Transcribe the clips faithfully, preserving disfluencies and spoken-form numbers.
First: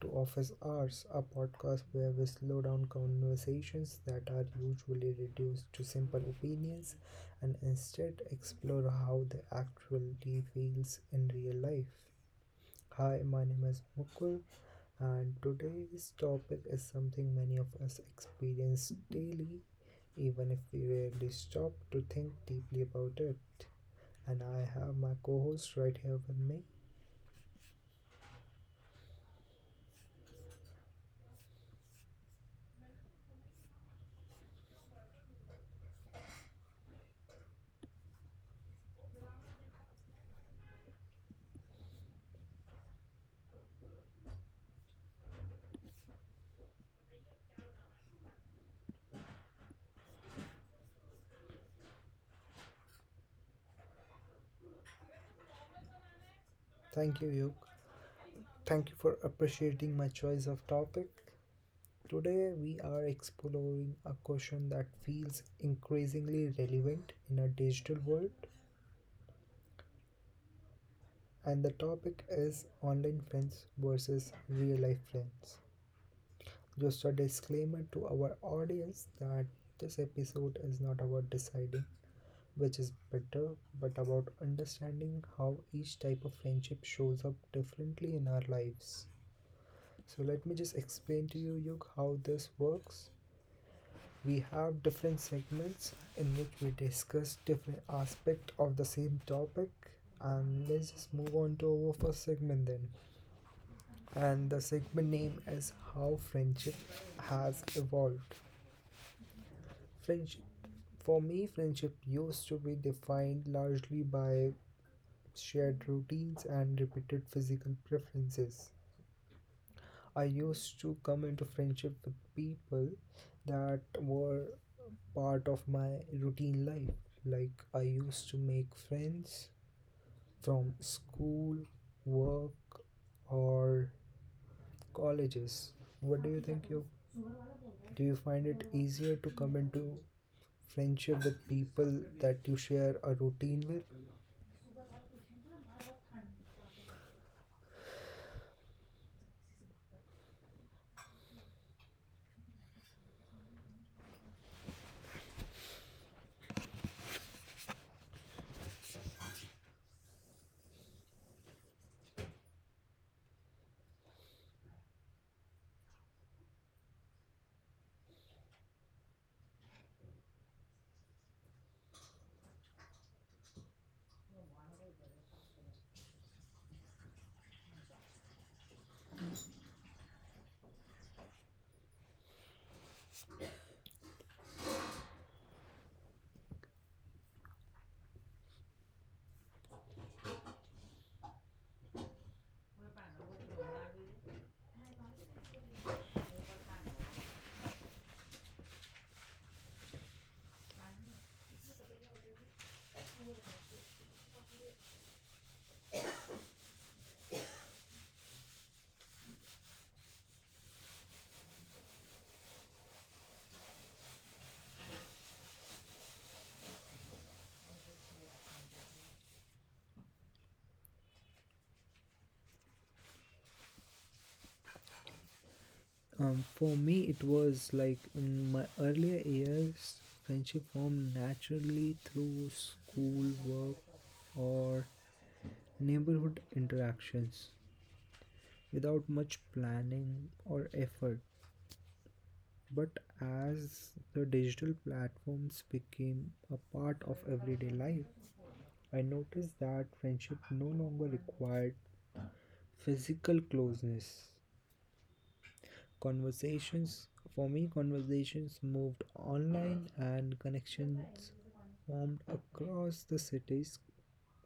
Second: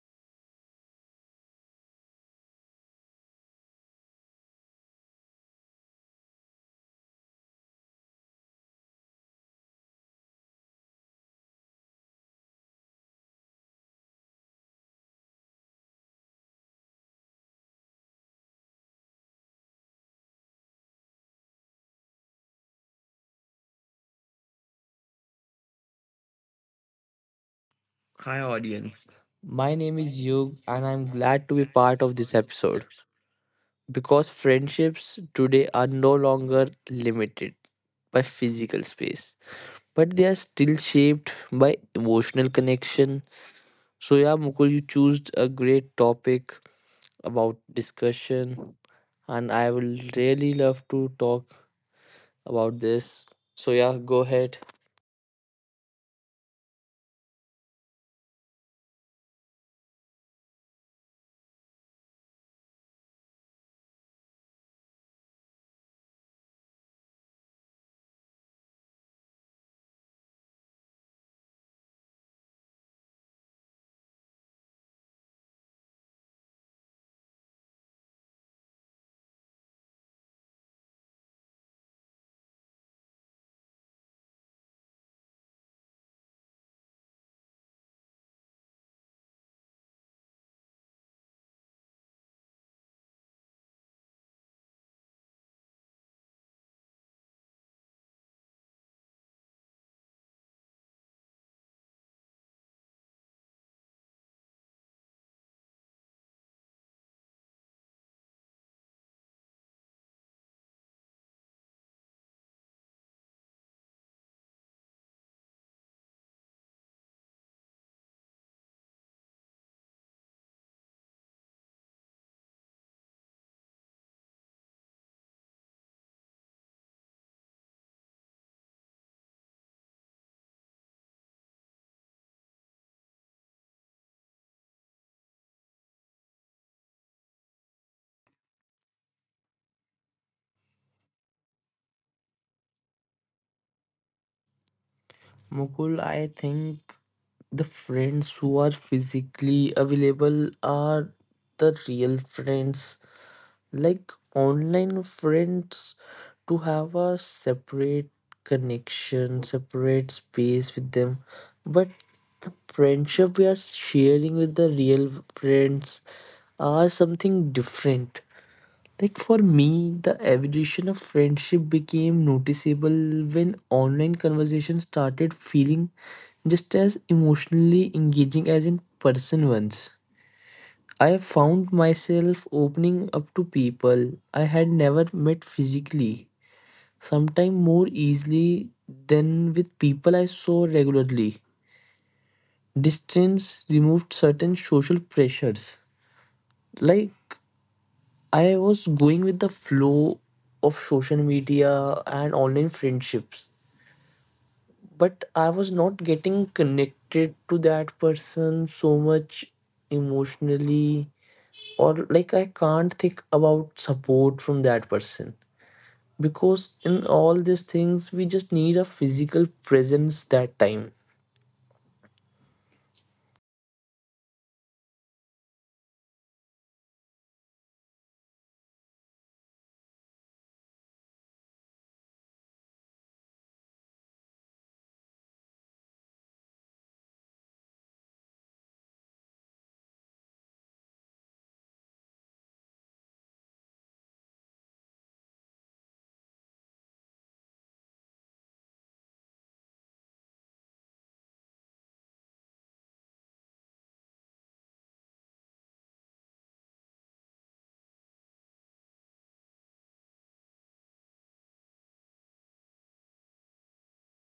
to Office Hours, a podcast where we slow down conversations that are usually reduced to simple opinions and instead explore how they actually feels in real life. Hi, my name is Mukul, and today's topic is something many of us experience daily, even if we rarely stop to think deeply about it. And I have my co host right here with me. Hi, audience. My name is Yug, and I'm glad to be part of this episode because friendships today are no longer limited by physical space, but they are still shaped by emotional connection. So, yeah, Mukul, you chose a great topic about discussion, and I will really love to talk about this. So, yeah, go ahead. Thank you, Yuk. Thank you for appreciating my choice of topic. Today, we are exploring a question that feels increasingly relevant in a digital world, and the topic is online friends versus real life friends. Just a disclaimer to our audience that this episode is not about deciding which is better, but about understanding how each type of friendship shows up differently in our lives. So, let me just explain to you, Yug, how this works. We have different segments in which we discuss different aspects of the same topic, and let's just move on to our first segment then. And the segment name is how friendship has evolved friendship For me, friendship used to be defined largely by shared routines and repeated physical preferences. I used to come into friendship with people that were part of my routine life. Like I used to make friends from school, work, or colleges. What do you think, you? Do you find it easier to come into friendship with people that you share a routine with? Mukul, I think the friends who are physically available are the real friends. Like online friends, to have a separate connection, separate space with them. But the friendship we are sharing with the real friends are something different. Like for me, the evolution of friendship became noticeable when online conversation started feeling just as emotionally engaging as in person ones. I found myself opening up to people I had never met physically, sometimes more easily than with people I saw regularly. Distance removed certain social pressures. Like I was going with the flow of social media and online friendships, but I was not getting connected to that person so much emotionally, or like I can't think about support from that person because in all these things, we just need a physical presence that time. Um, for me, it was like in my earlier years, friendship formed naturally through school, work, or neighborhood interactions without much planning or effort. But as the digital platforms became a part of everyday life, I noticed that friendship no longer required physical closeness. Conversations, for me, conversations moved online and connections formed across the cities,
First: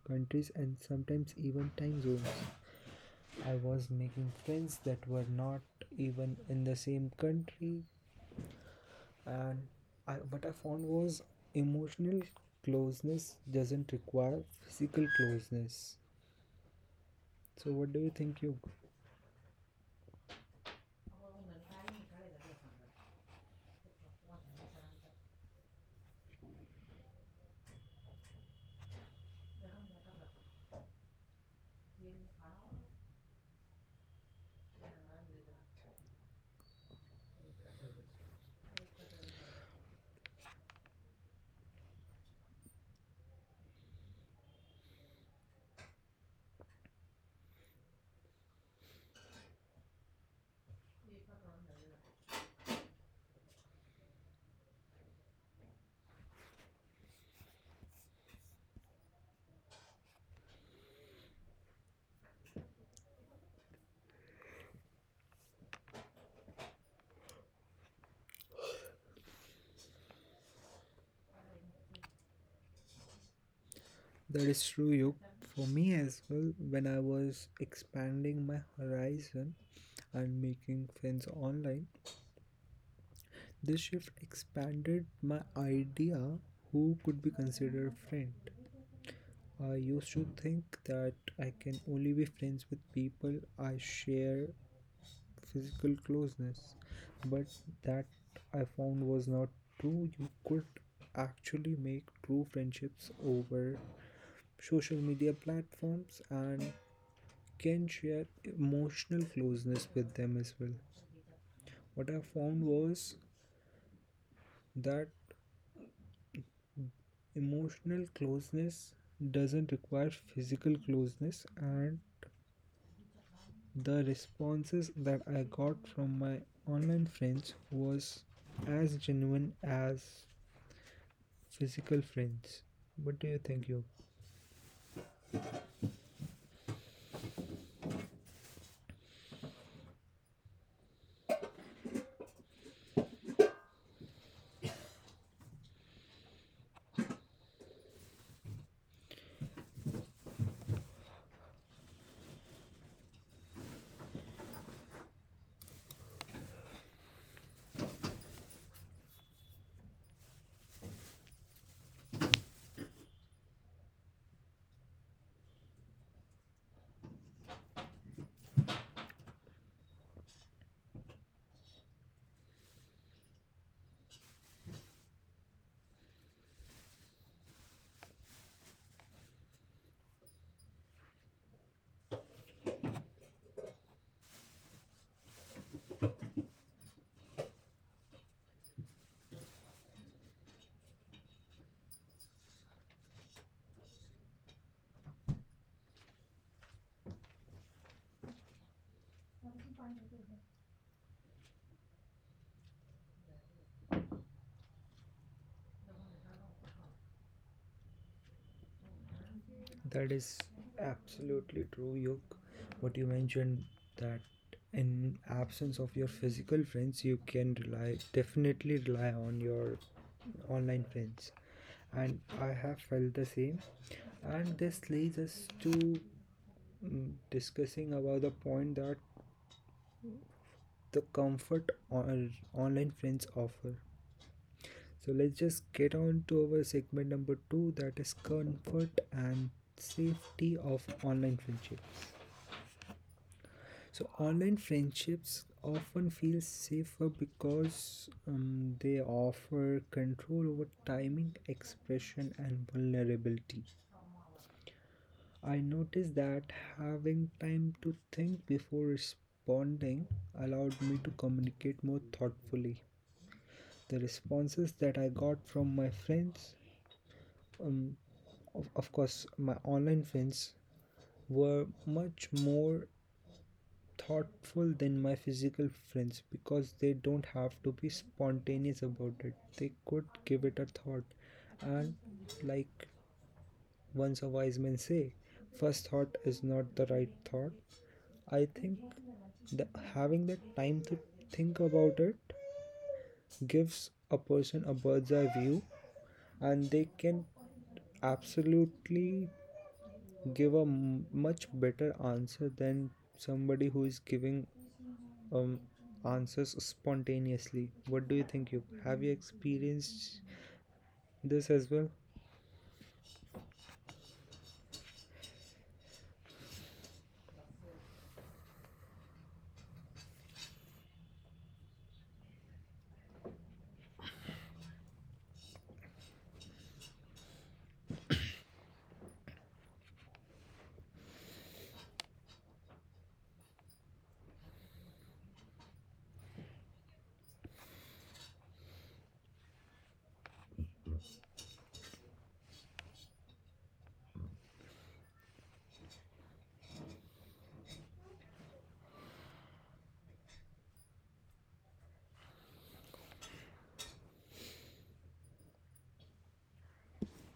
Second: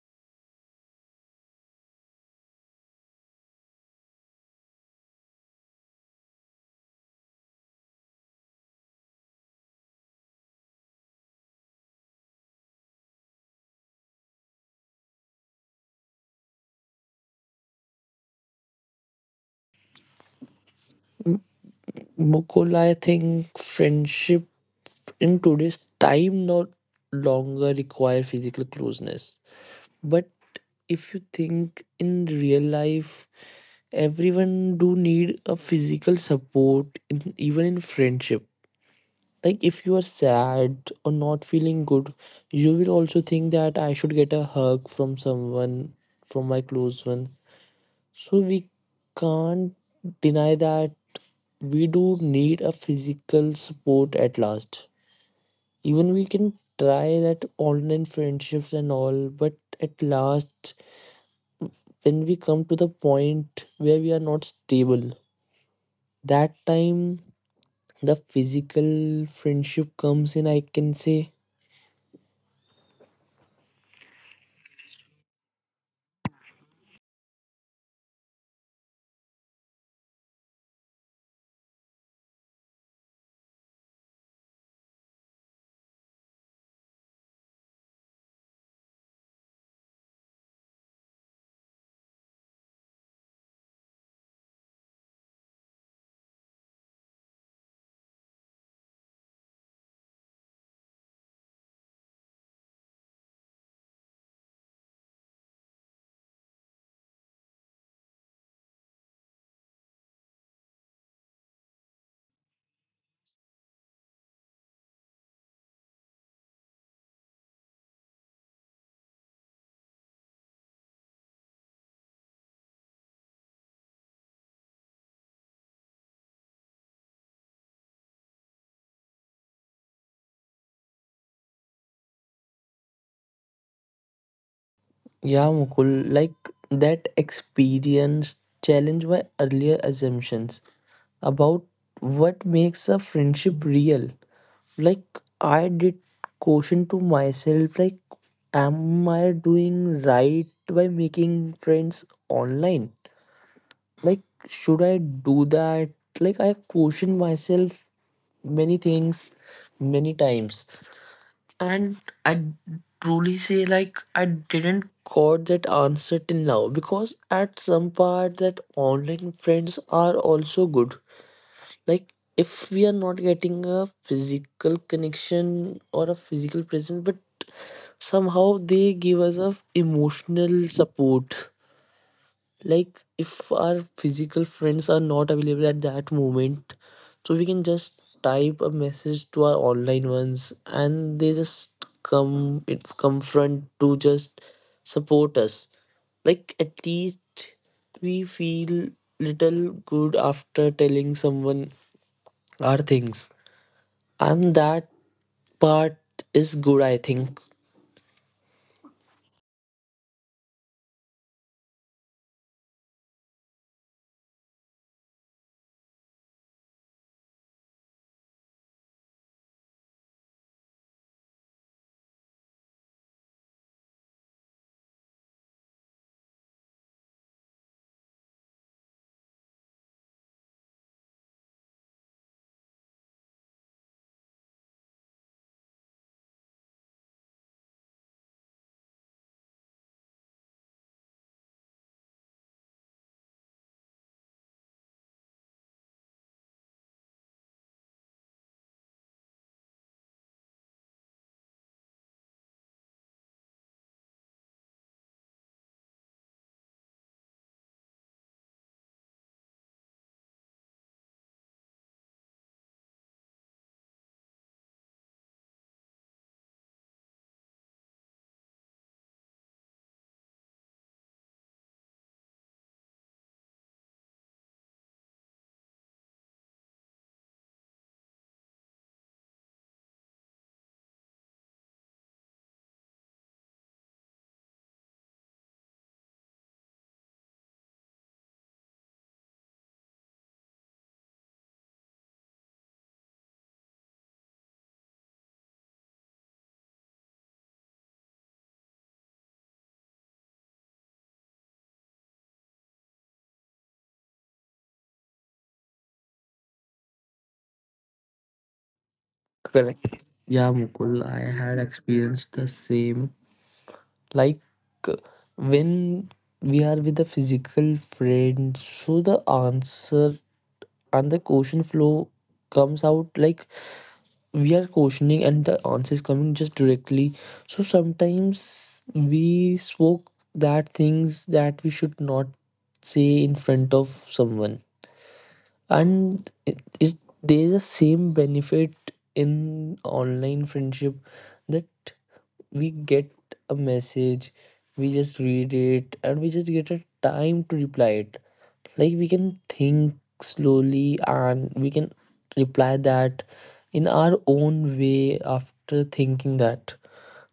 countries, and sometimes even time zones. I was making friends that were not even in the same country, and I, what I found was emotional closeness doesn't require physical closeness. So, what do you think, Yug? Mukul, I think friendship in today's time no longer require physical closeness. But if you think in real life, everyone do need a physical support, in, even in friendship. Like if you are sad or not feeling good, you will also think that I should get a hug from someone, from my close one. So we can't deny that we do need a physical support at last. Even we can try that online friendships and all, but at last when we come to the point where we are not stable, that time the physical friendship comes in, I can say. That is true, Yug. For me as well, when I was expanding my horizon and making friends online, this shift expanded my idea who could be considered a friend. I used to think that I can only be friends with people I share physical closeness, but that I found was not true. You could actually make true friendships over social media platforms and can share emotional closeness with them as well. What I found was that emotional closeness doesn't require physical closeness, and the responses that I got from my online friends was as genuine as physical friends. What do you think, Yog? Yeah, Mukul, like that experience challenged my earlier assumptions about what makes a friendship real. Like I did question to myself, like am I doing right by making friends online? Like should I do that? Like I question myself many things many times, and I truly say like I didn't got that answer till now, because at some part that online friends are also good. Like if we are not getting a physical connection or a physical presence, but somehow they give us a emotional support. Like if our physical friends are not available at that moment, so we can just type a message to our online ones and they just come, it come front to just support us. Like at least we feel little good after telling someone our things, and that part is good, I think. That is absolutely true, Yog. What you mentioned, that in absence of your physical friends you can rely definitely rely on your online friends, and I have felt the same. And this leads us to mm, discussing about the point that the comfort on, online friends offer. So let's just get on to our segment number two, that is comfort and safety of online friendships. So online friendships often feel safer because um, they offer control over timing, expression, and vulnerability. I noticed that having time to think before responding allowed me to communicate more thoughtfully. The responses that I got from my friends, um, of, of course my online friends, were much more thoughtful than my physical friends because they don't have to be spontaneous about it. They could give it a thought. And, like, once a wise man say, first thought is not the right thought. I think that having the time to think about it gives a person a bird's eye view, and they can absolutely give a m- much better answer than somebody who is giving um, answers spontaneously. What do you think? You have you Correct. experienced Yeah, Mukul, I this had as well? experienced the same. Like, uh, when we are with a physical friend, so the answer and the question flow comes out, like we are questioning and the answer is coming just directly, so sometimes we spoke that things that we should not say in front of someone. And it, it there's the same benefit in online friendship that we get a message, we just read it, and we just get a time to reply it. Like we can think slowly and we can reply that in our own way after thinking that.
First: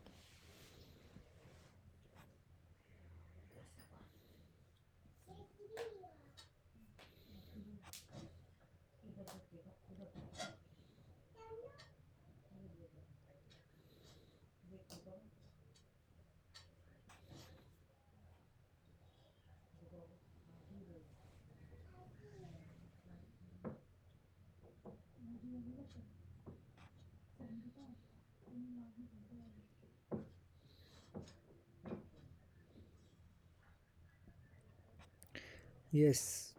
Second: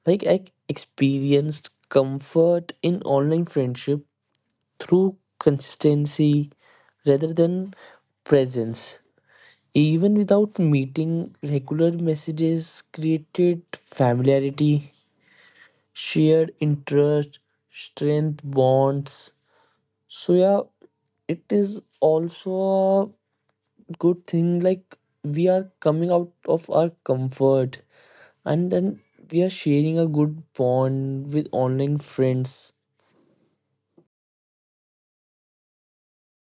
Like I experienced comfort in online friendship through consistency rather than presence. Even without meeting, regular messages created familiarity, shared interest, strength bonds. So yeah, it is also a good thing, like we are coming out of our comfort and then we are sharing a good bond with online friends. Yes,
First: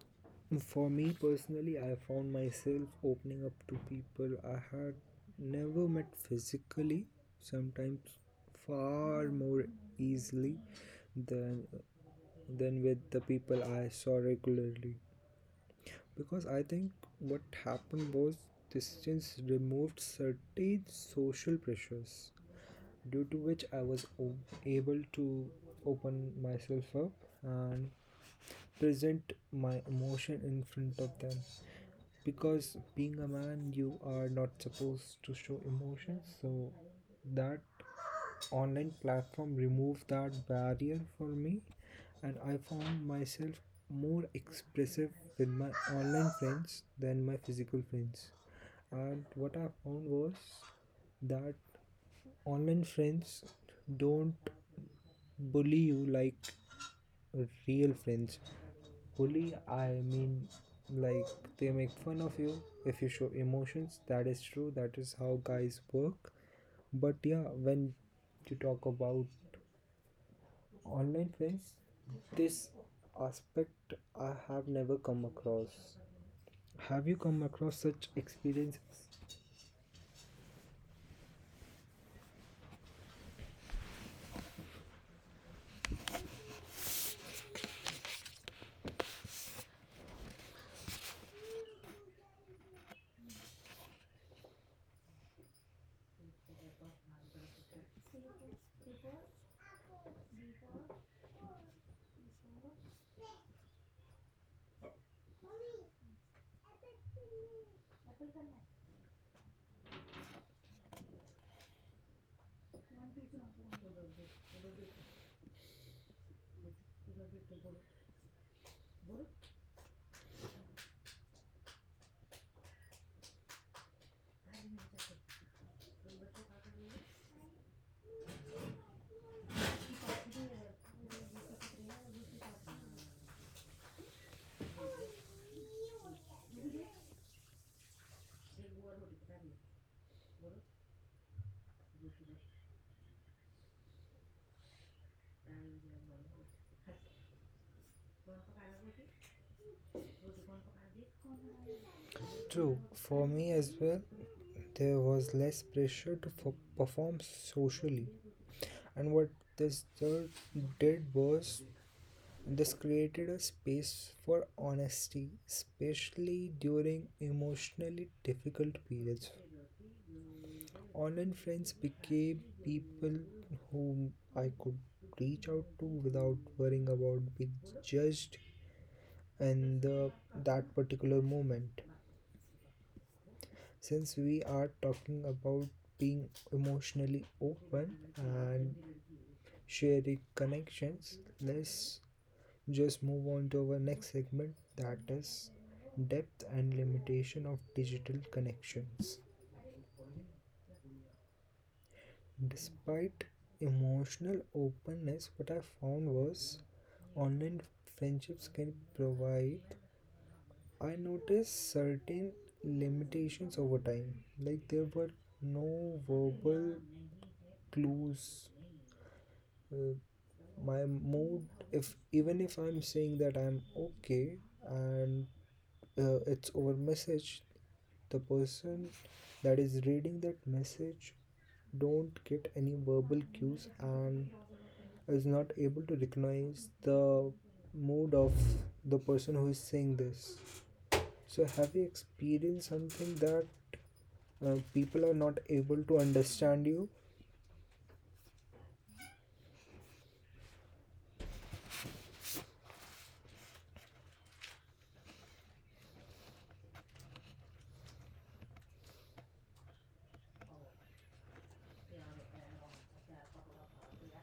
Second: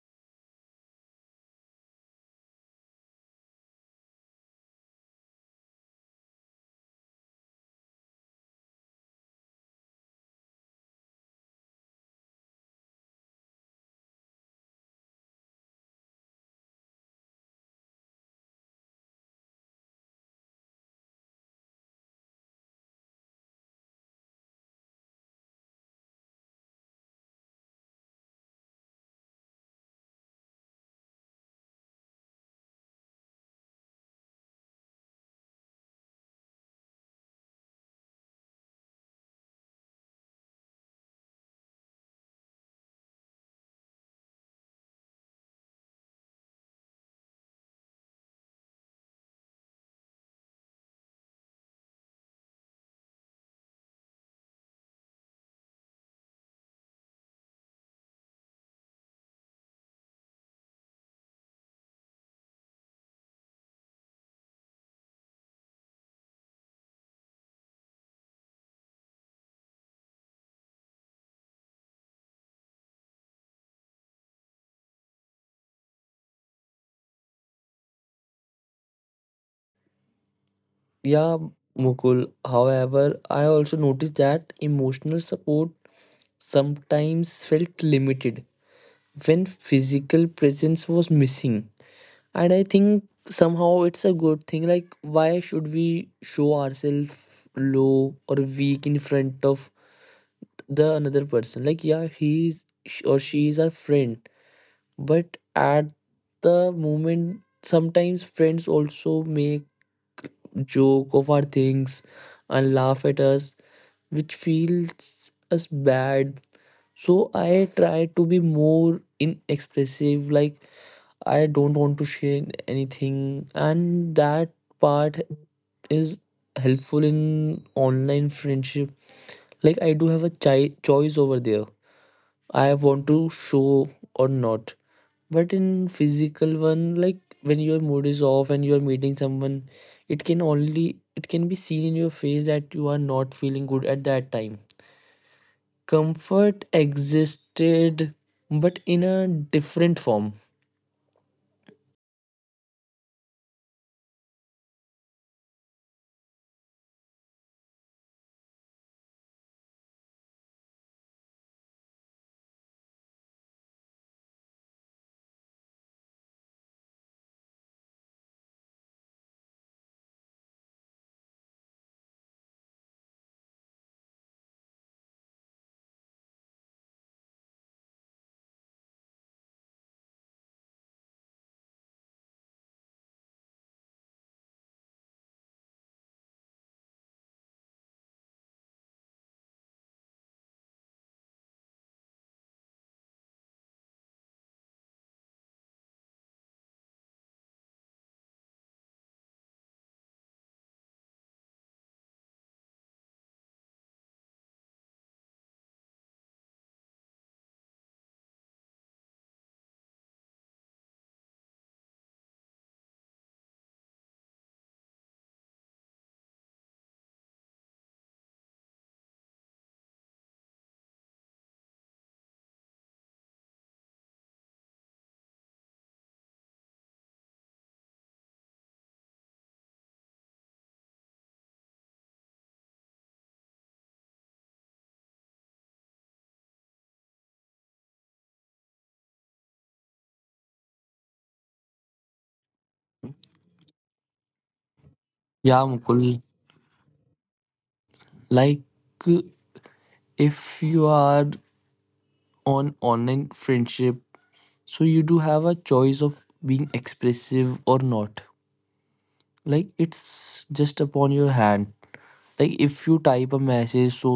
for me personally, I found myself opening up to people I had never met physically, sometimes far more easily than than with the people I saw regularly. Because I think what happened was distance removed certain social pressures due to which I was o- able to open myself up and present my emotion in front of them. Because being a man, you are not supposed to show emotions, so that online platform removed that barrier for me, and I found myself more expressive with my online friends than my physical friends. And what I found was that online friends don't bully you like real friends bully. I mean, like, they make fun of you if you show emotions. That is true. That is how guys work. But yeah, when you talk about online friends, this aspect I have never come across. Have you come across such experiences? Yeah, Mukul, however, I also noticed that emotional support sometimes felt limited when physical presence was missing. And I think somehow it's a good thing. Like, why should we show ourselves low or weak in front of the another person? Like, yeah, he's sh- or she is our friend, but at the moment, sometimes friends also make joke of our things and laugh at us, which feels us bad. So I try to be more inexpressive, like I don't want to share anything, and that part is helpful in online friendship. Like, I do have a chi- choice over there. I want to show or not. But in physical one, like when your mood is off and you're meeting someone, it can only it can be seen in your face that you are not feeling good at that time. Comfort existed, but in a different form. True, for me as well, there was less pressure to f- perform socially. And what this third did was this created a space for honesty, especially during emotionally difficult periods. Online friends became people whom I could reach out to without worrying about being judged in the that particular moment. Since we are talking about being emotionally open and sharing connections, let's just move on to our next segment, that is depth and limitation of digital connections. Despite emotional openness, what I found was online friendships can provide. I noticed certain limitations over time, like there were no verbal clues. Uh, my mood, if even if I'm saying that I'm okay and uh, it's over message, the person that is reading that message don't get any verbal cues and is not able to recognize the mood of the person who is saying this. So, have you experienced something that uh, people are not Yeah, able to Mukul. understand you? Like if you are on online friendship, so you do have a choice of being expressive or not. Like it's just upon your hand. Like if you type a message, so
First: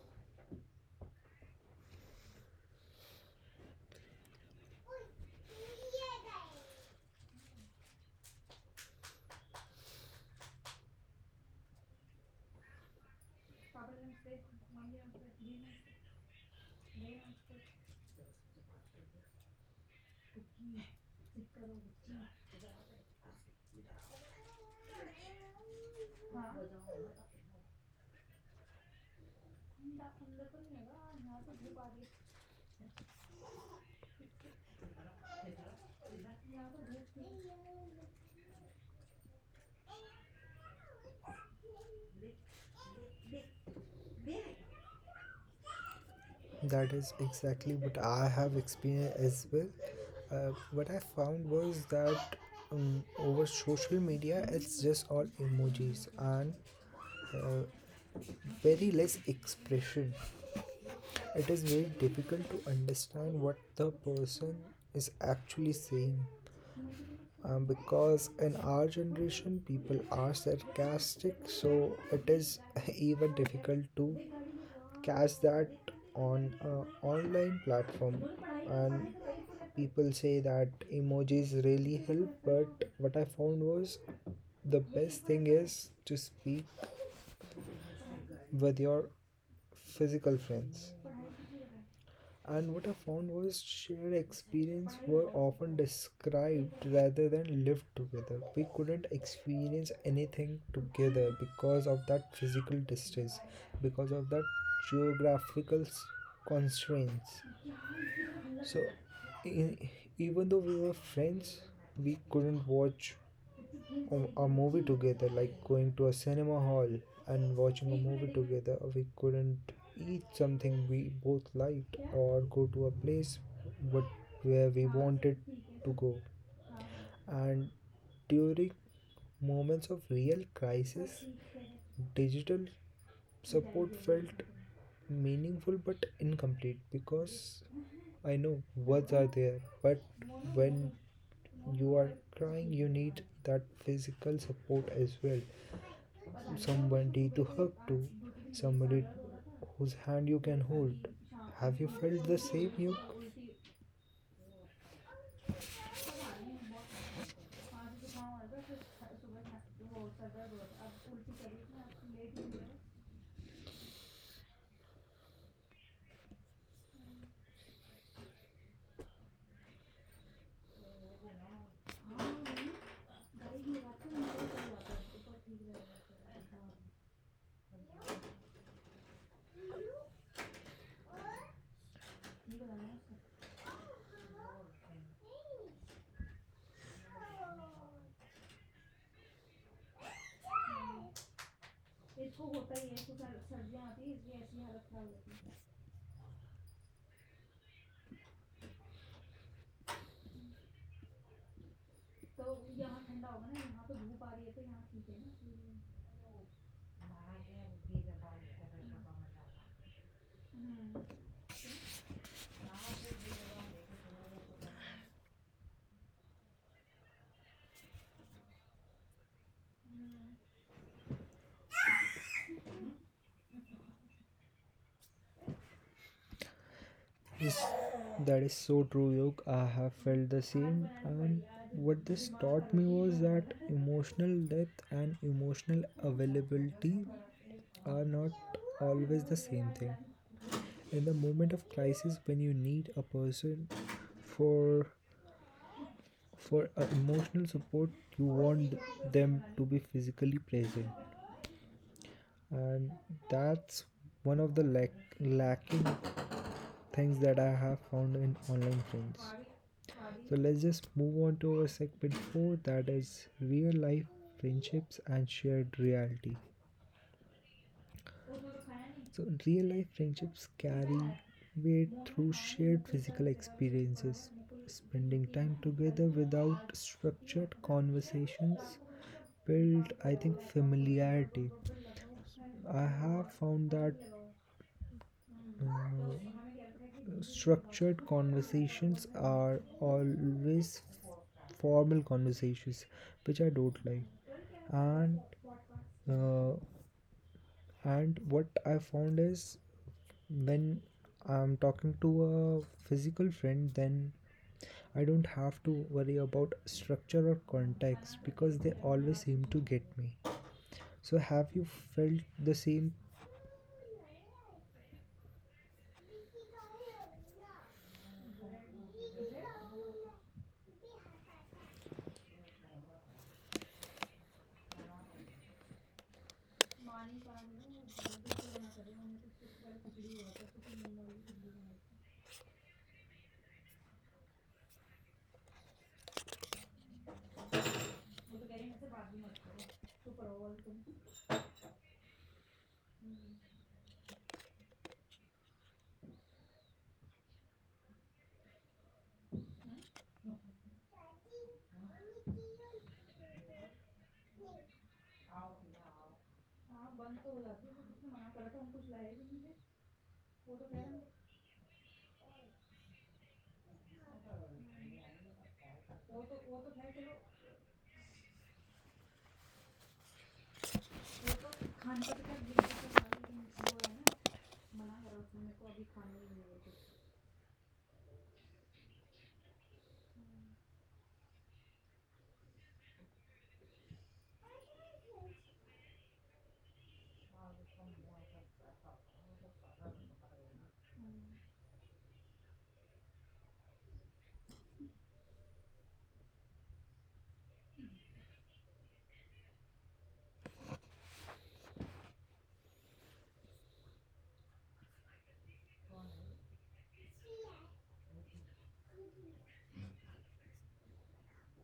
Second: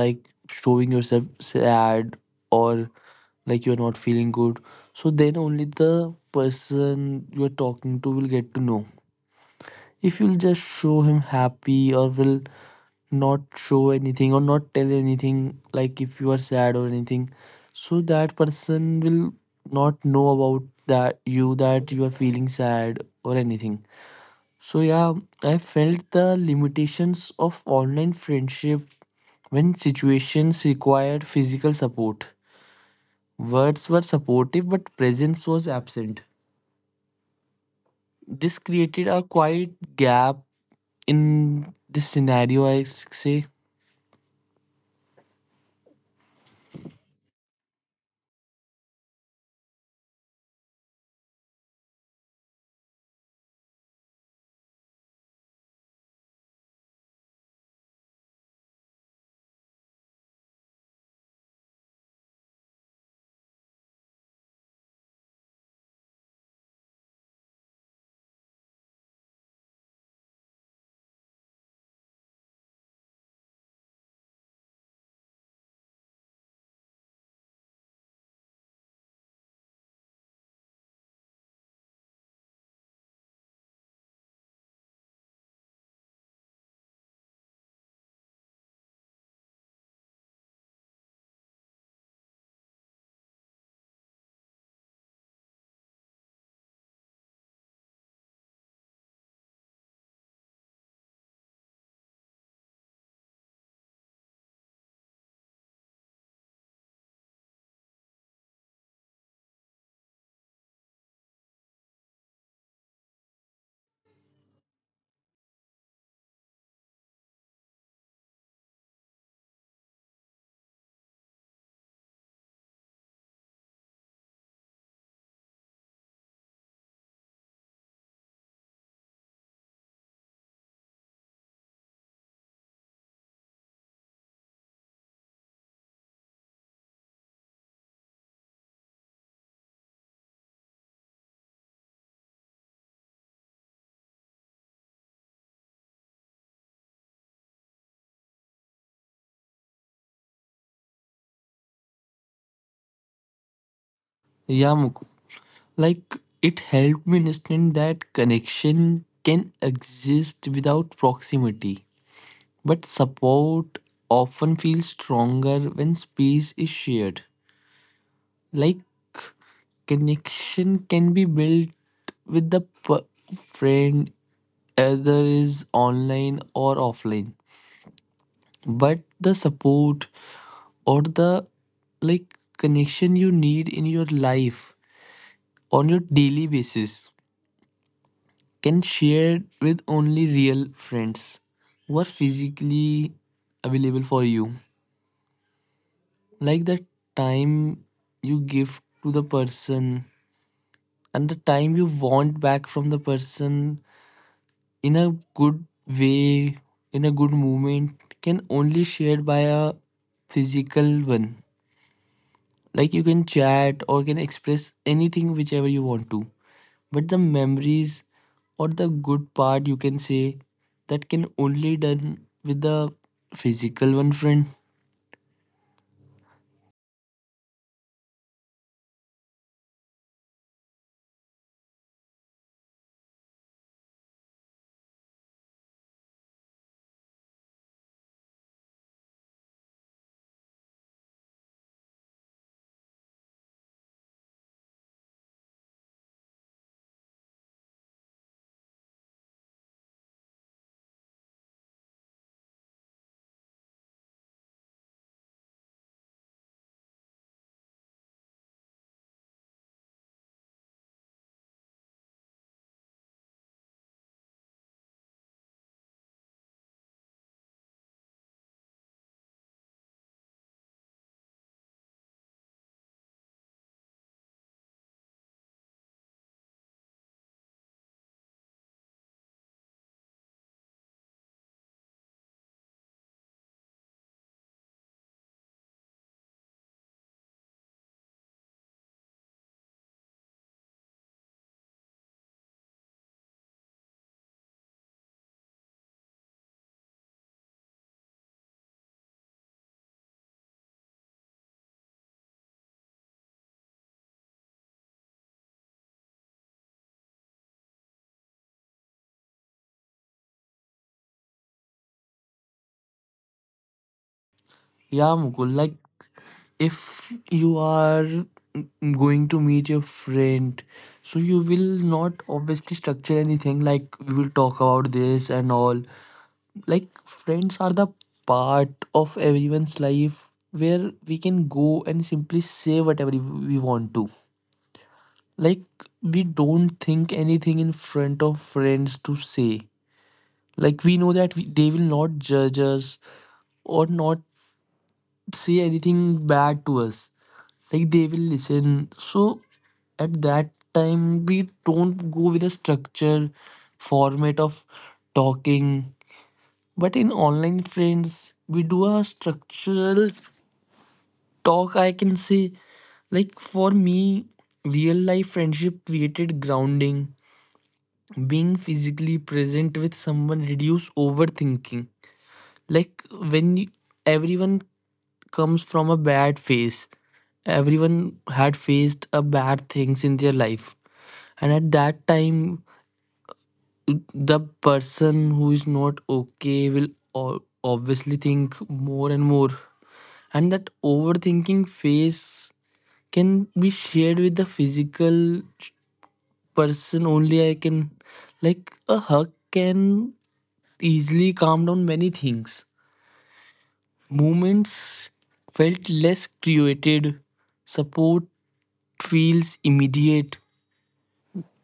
like showing yourself sad or like you're not feeling good, so then only the person you're talking to will get to know. If you'll just show him happy or will not show anything or not tell anything, like if you are sad or anything, so that person will not know about that you that you are feeling sad or anything. So yeah, I felt the limitations of online friendship when situations required physical support. Words were supportive but presence was absent. This created a quiet gap in this scenario, i s- say. That is exactly what I have experienced as well. Uh, what I found was that um, over social media, it's just all emojis, and uh, very less expression. It is very difficult to understand what the person is actually saying. Um, because in our generation, people are sarcastic, so it is even difficult to catch that on a online platform. And people say that emojis really help, but what I found was the best thing is to speak with your physical friends. And what I found was shared experience were often described rather than lived together. We couldn't experience anything together because of that physical distance, because of that geographical s- constraints. So, in, even though we were friends, we couldn't watch a a movie together, like going to a cinema hall and watching a movie together. We couldn't eat something we both liked or go to a place but where we wanted to go. And during moments of real crisis, digital support felt meaningful but incomplete, because I know words are there, but when you are crying, you need that physical support as well. Somebody to hug to, somebody whose hand you can hold. Have you felt the same, you? Yeah, Muk- like it helped me understand that connection can exist without proximity, but support often feels stronger when space is shared. Like connection can be built with the p- friend, either is online or offline. But the support or the like connection you need in your life on your daily basis can share with only real friends who are physically available for you. Like the time you give to the person and the time you want back from the person in a good way, in a good moment, can only shared by a physical one. Like you can chat or can express anything whichever you want to. But the memories or the good part you can say, that can only done with the physical one friend. Yes, that is so true, Yog. I have felt the same. And what this taught me was that emotional depth and emotional availability are not always the same thing. In the moment of crisis, when you need a person for for uh, emotional support, you want them to be physically present, and that's one of the lack, lacking things that I have found in online friends. So let's just move on to our segment four, that is real life friendships and shared reality. So real life friendships carry weight through shared physical experiences. Spending time together without structured conversations build, I think, familiarity. I have found that uh, structured conversations are always formal conversations which I don't like. And uh, and what I found is when I'm talking to a physical friend, then I don't have to worry about structure or context because they always seem to get me. So have you felt the same? Yeah, Mukul, like if you are going to meet your friend, so you will not obviously structure anything, like we will talk about this and all. Like friends are the part of everyone's life where we can go and simply say whatever we want to. Like we don't think anything in front of friends to say. Like we know that we, they will not judge us or not say anything bad to us. Like they will listen, so at that time we don't go with a structure format of talking. But in online friends we do a structural talk, I can say. Like for me, real life friendship created grounding. Being physically present with someone reduce overthinking. Like when you, everyone comes from a bad phase, everyone had faced a bad things in their life, and at that time the person who is not okay will o- obviously think more and more, and that overthinking phase can be shared with the physical person only, I can. Like a hug can easily calm down many things. Moments felt less created. Support feels immediate.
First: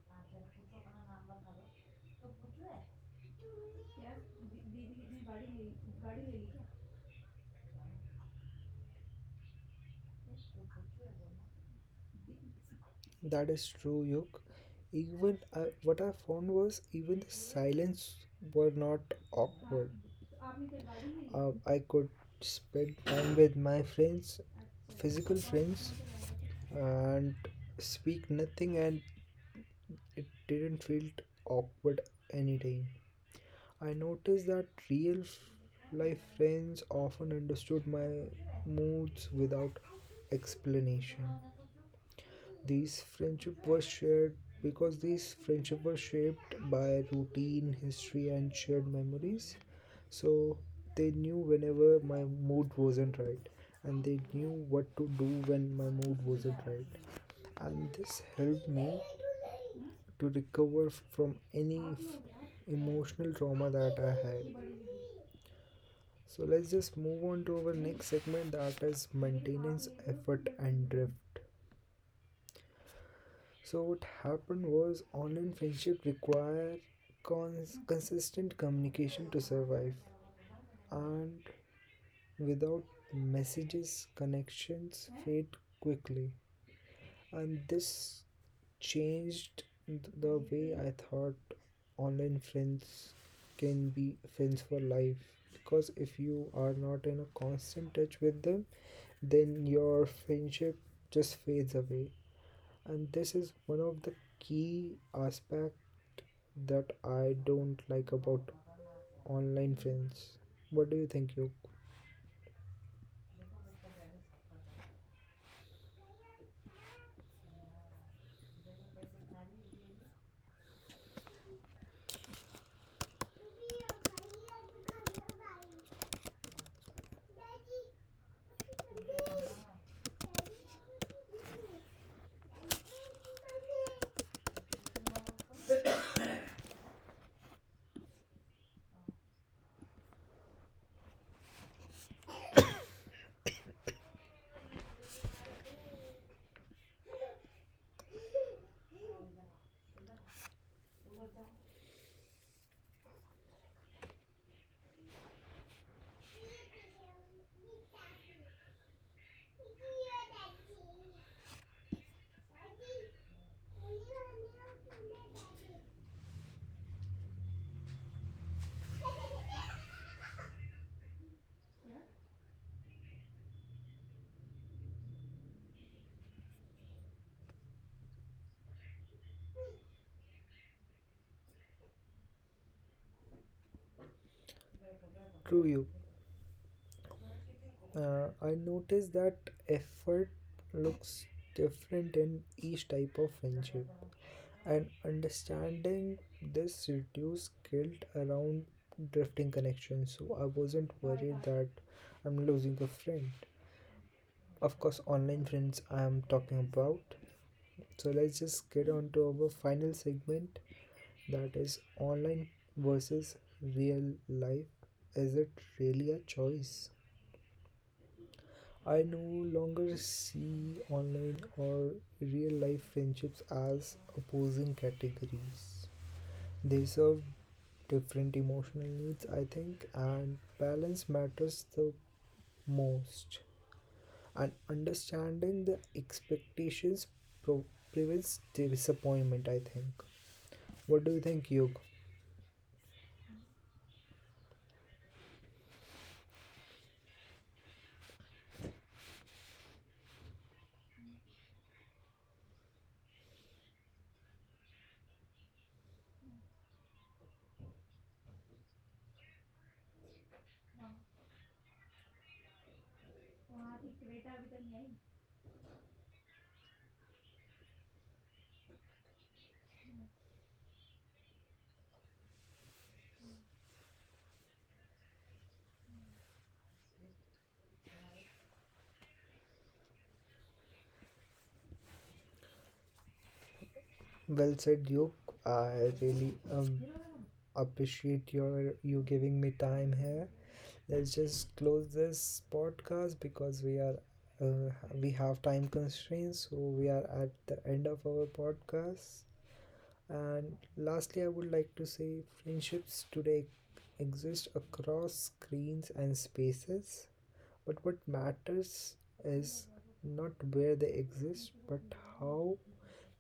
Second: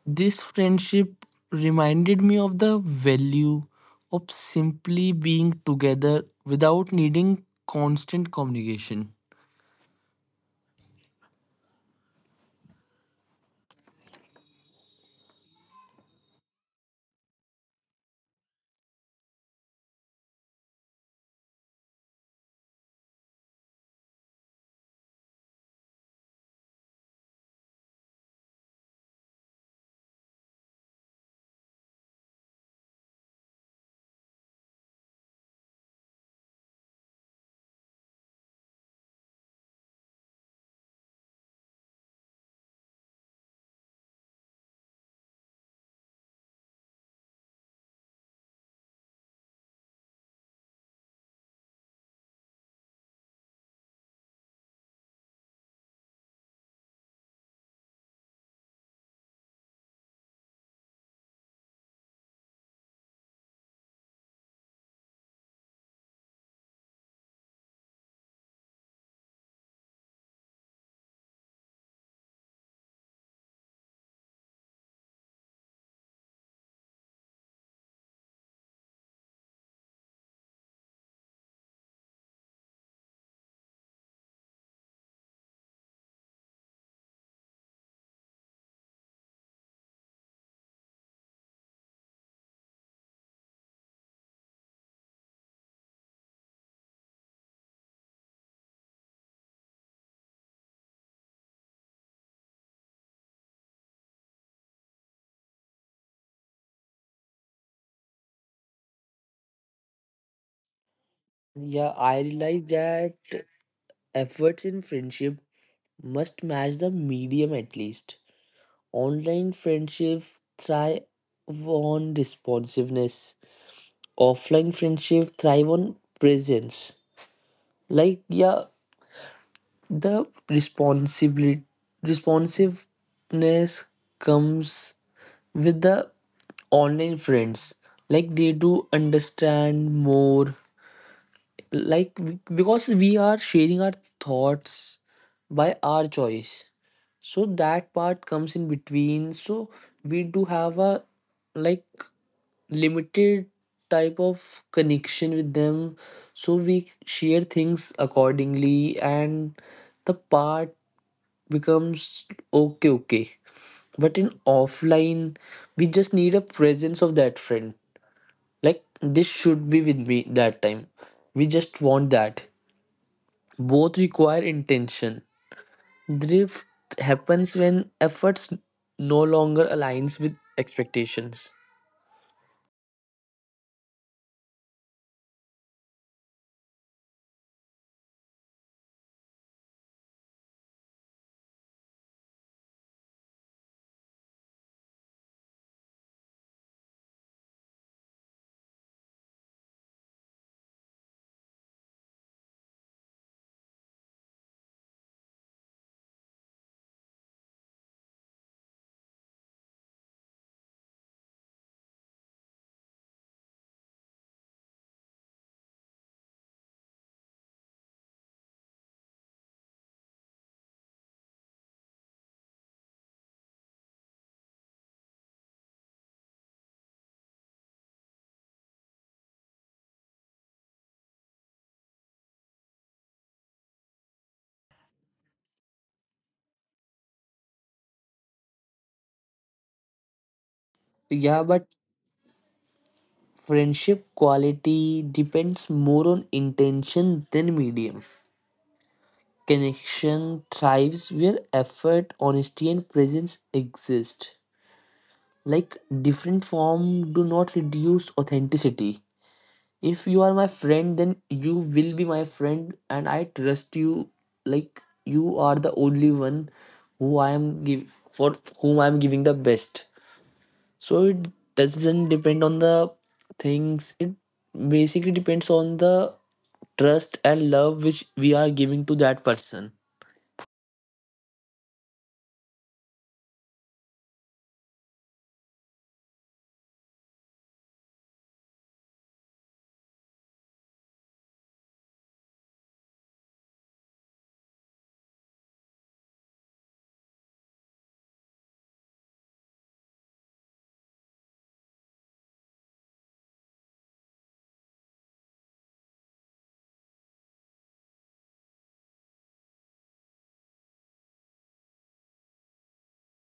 This friendship reminded me of the value of simply being together without needing constant communication. That is true, Yuk. Even uh, what I found was even the silence were not awkward. Uh, I could spend time with my friends, physical friends, and speak nothing, and it didn't feel awkward anytime. I noticed that real life friends often understood my moods without explanation. These friendship were shared because these friendship were shaped by routine, history and shared memories. So they knew whenever my mood wasn't right, and they knew what to do when my mood wasn't right. And this helped me to recover from any f- emotional trauma that I had. So let's just move on to our next segment, that is maintenance, effort, and drift. So what happened was online friendship require cons- consistent communication to survive, and without messages, connections fade quickly. And this changed the way I thought online friends can be friends for life, because if you are not in a constant touch with them, then your friendship just fades away. And this is one of the key aspect that I don't like about online friends. What do you think, you? Yeah, I realized that efforts in friendship must match the medium at least. Online friendships thrive on responsiveness. Offline friendship thrive on presence. Like yeah, the responsibility responsiveness comes with the online friends. Like they do understand more, like we- because we are sharing our thoughts by our choice, so that part comes in between. So we do have a like limited type of connection with them, so we share things accordingly, and the part becomes okay, okay. But in offline we just need a presence of that friend, like this should be with me that time, we just want that. Both require intention. Drift happens when efforts no longer aligns with expectations. True, you. Uh, I noticed that effort looks different in each type of friendship, and understanding this reduced guilt around drifting connections. So I wasn't worried that I'm losing a friend. Of course, online friends I am talking about. So let's just get on to our final segment, that is online versus real life. Is it really a choice? I no longer see online or real life friendships as opposing categories. They serve different emotional needs, I think, and balance matters the most. And understanding the expectations pro- prevents disappointment, I think. What do you Yeah, think, but Yog? friendship quality depends more on intention than medium. Connection thrives where effort, honesty, and presence exist. Like different form do not reduce authenticity. If you are my friend, then you will be my friend, and I trust you. Like you are the only one who I am give for whom I am giving the best. So it doesn't depend on the things. It basically depends on the trust and love which we are giving to that person. Well said, Yog. I really um, appreciate your you giving me time here. Let's just close this podcast because we are uh, we have time constraints, so we are at the end of our podcast. And lastly, I would like to say friendships today exist across screens and spaces, but what matters is not where they exist, but how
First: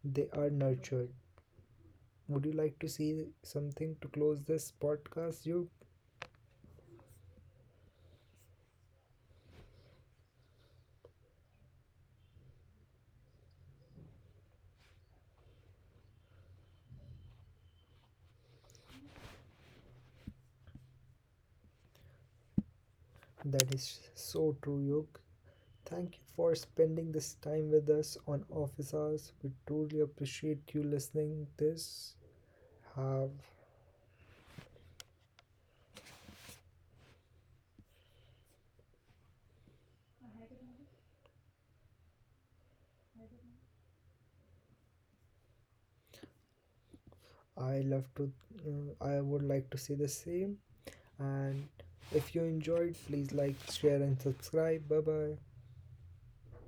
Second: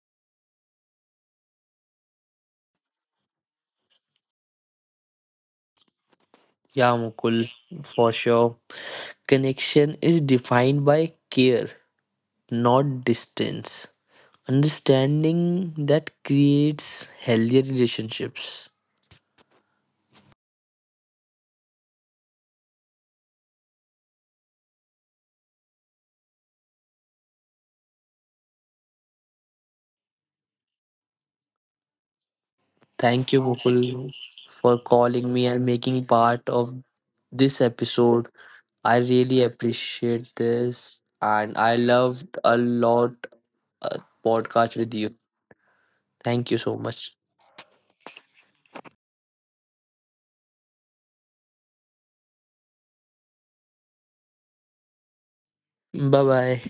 they are nurtured. Would you like to see something to close this podcast, Yug? Yeah, Mukul, for sure. Connection is defined by care, not distance. Understanding that creates healthier relationships. That is so true, Yug. Thank you for spending this time with us on Office Hours. We truly appreciate you listening this. Thank Have you, Mukul, for calling me and making part of this episode. I really appreciate this, and I loved a lot a podcast with you. Thank you so much. I love to, uh, I would like to see the same. And if you enjoyed, please like, share, and subscribe. Bye bye. Bye bye.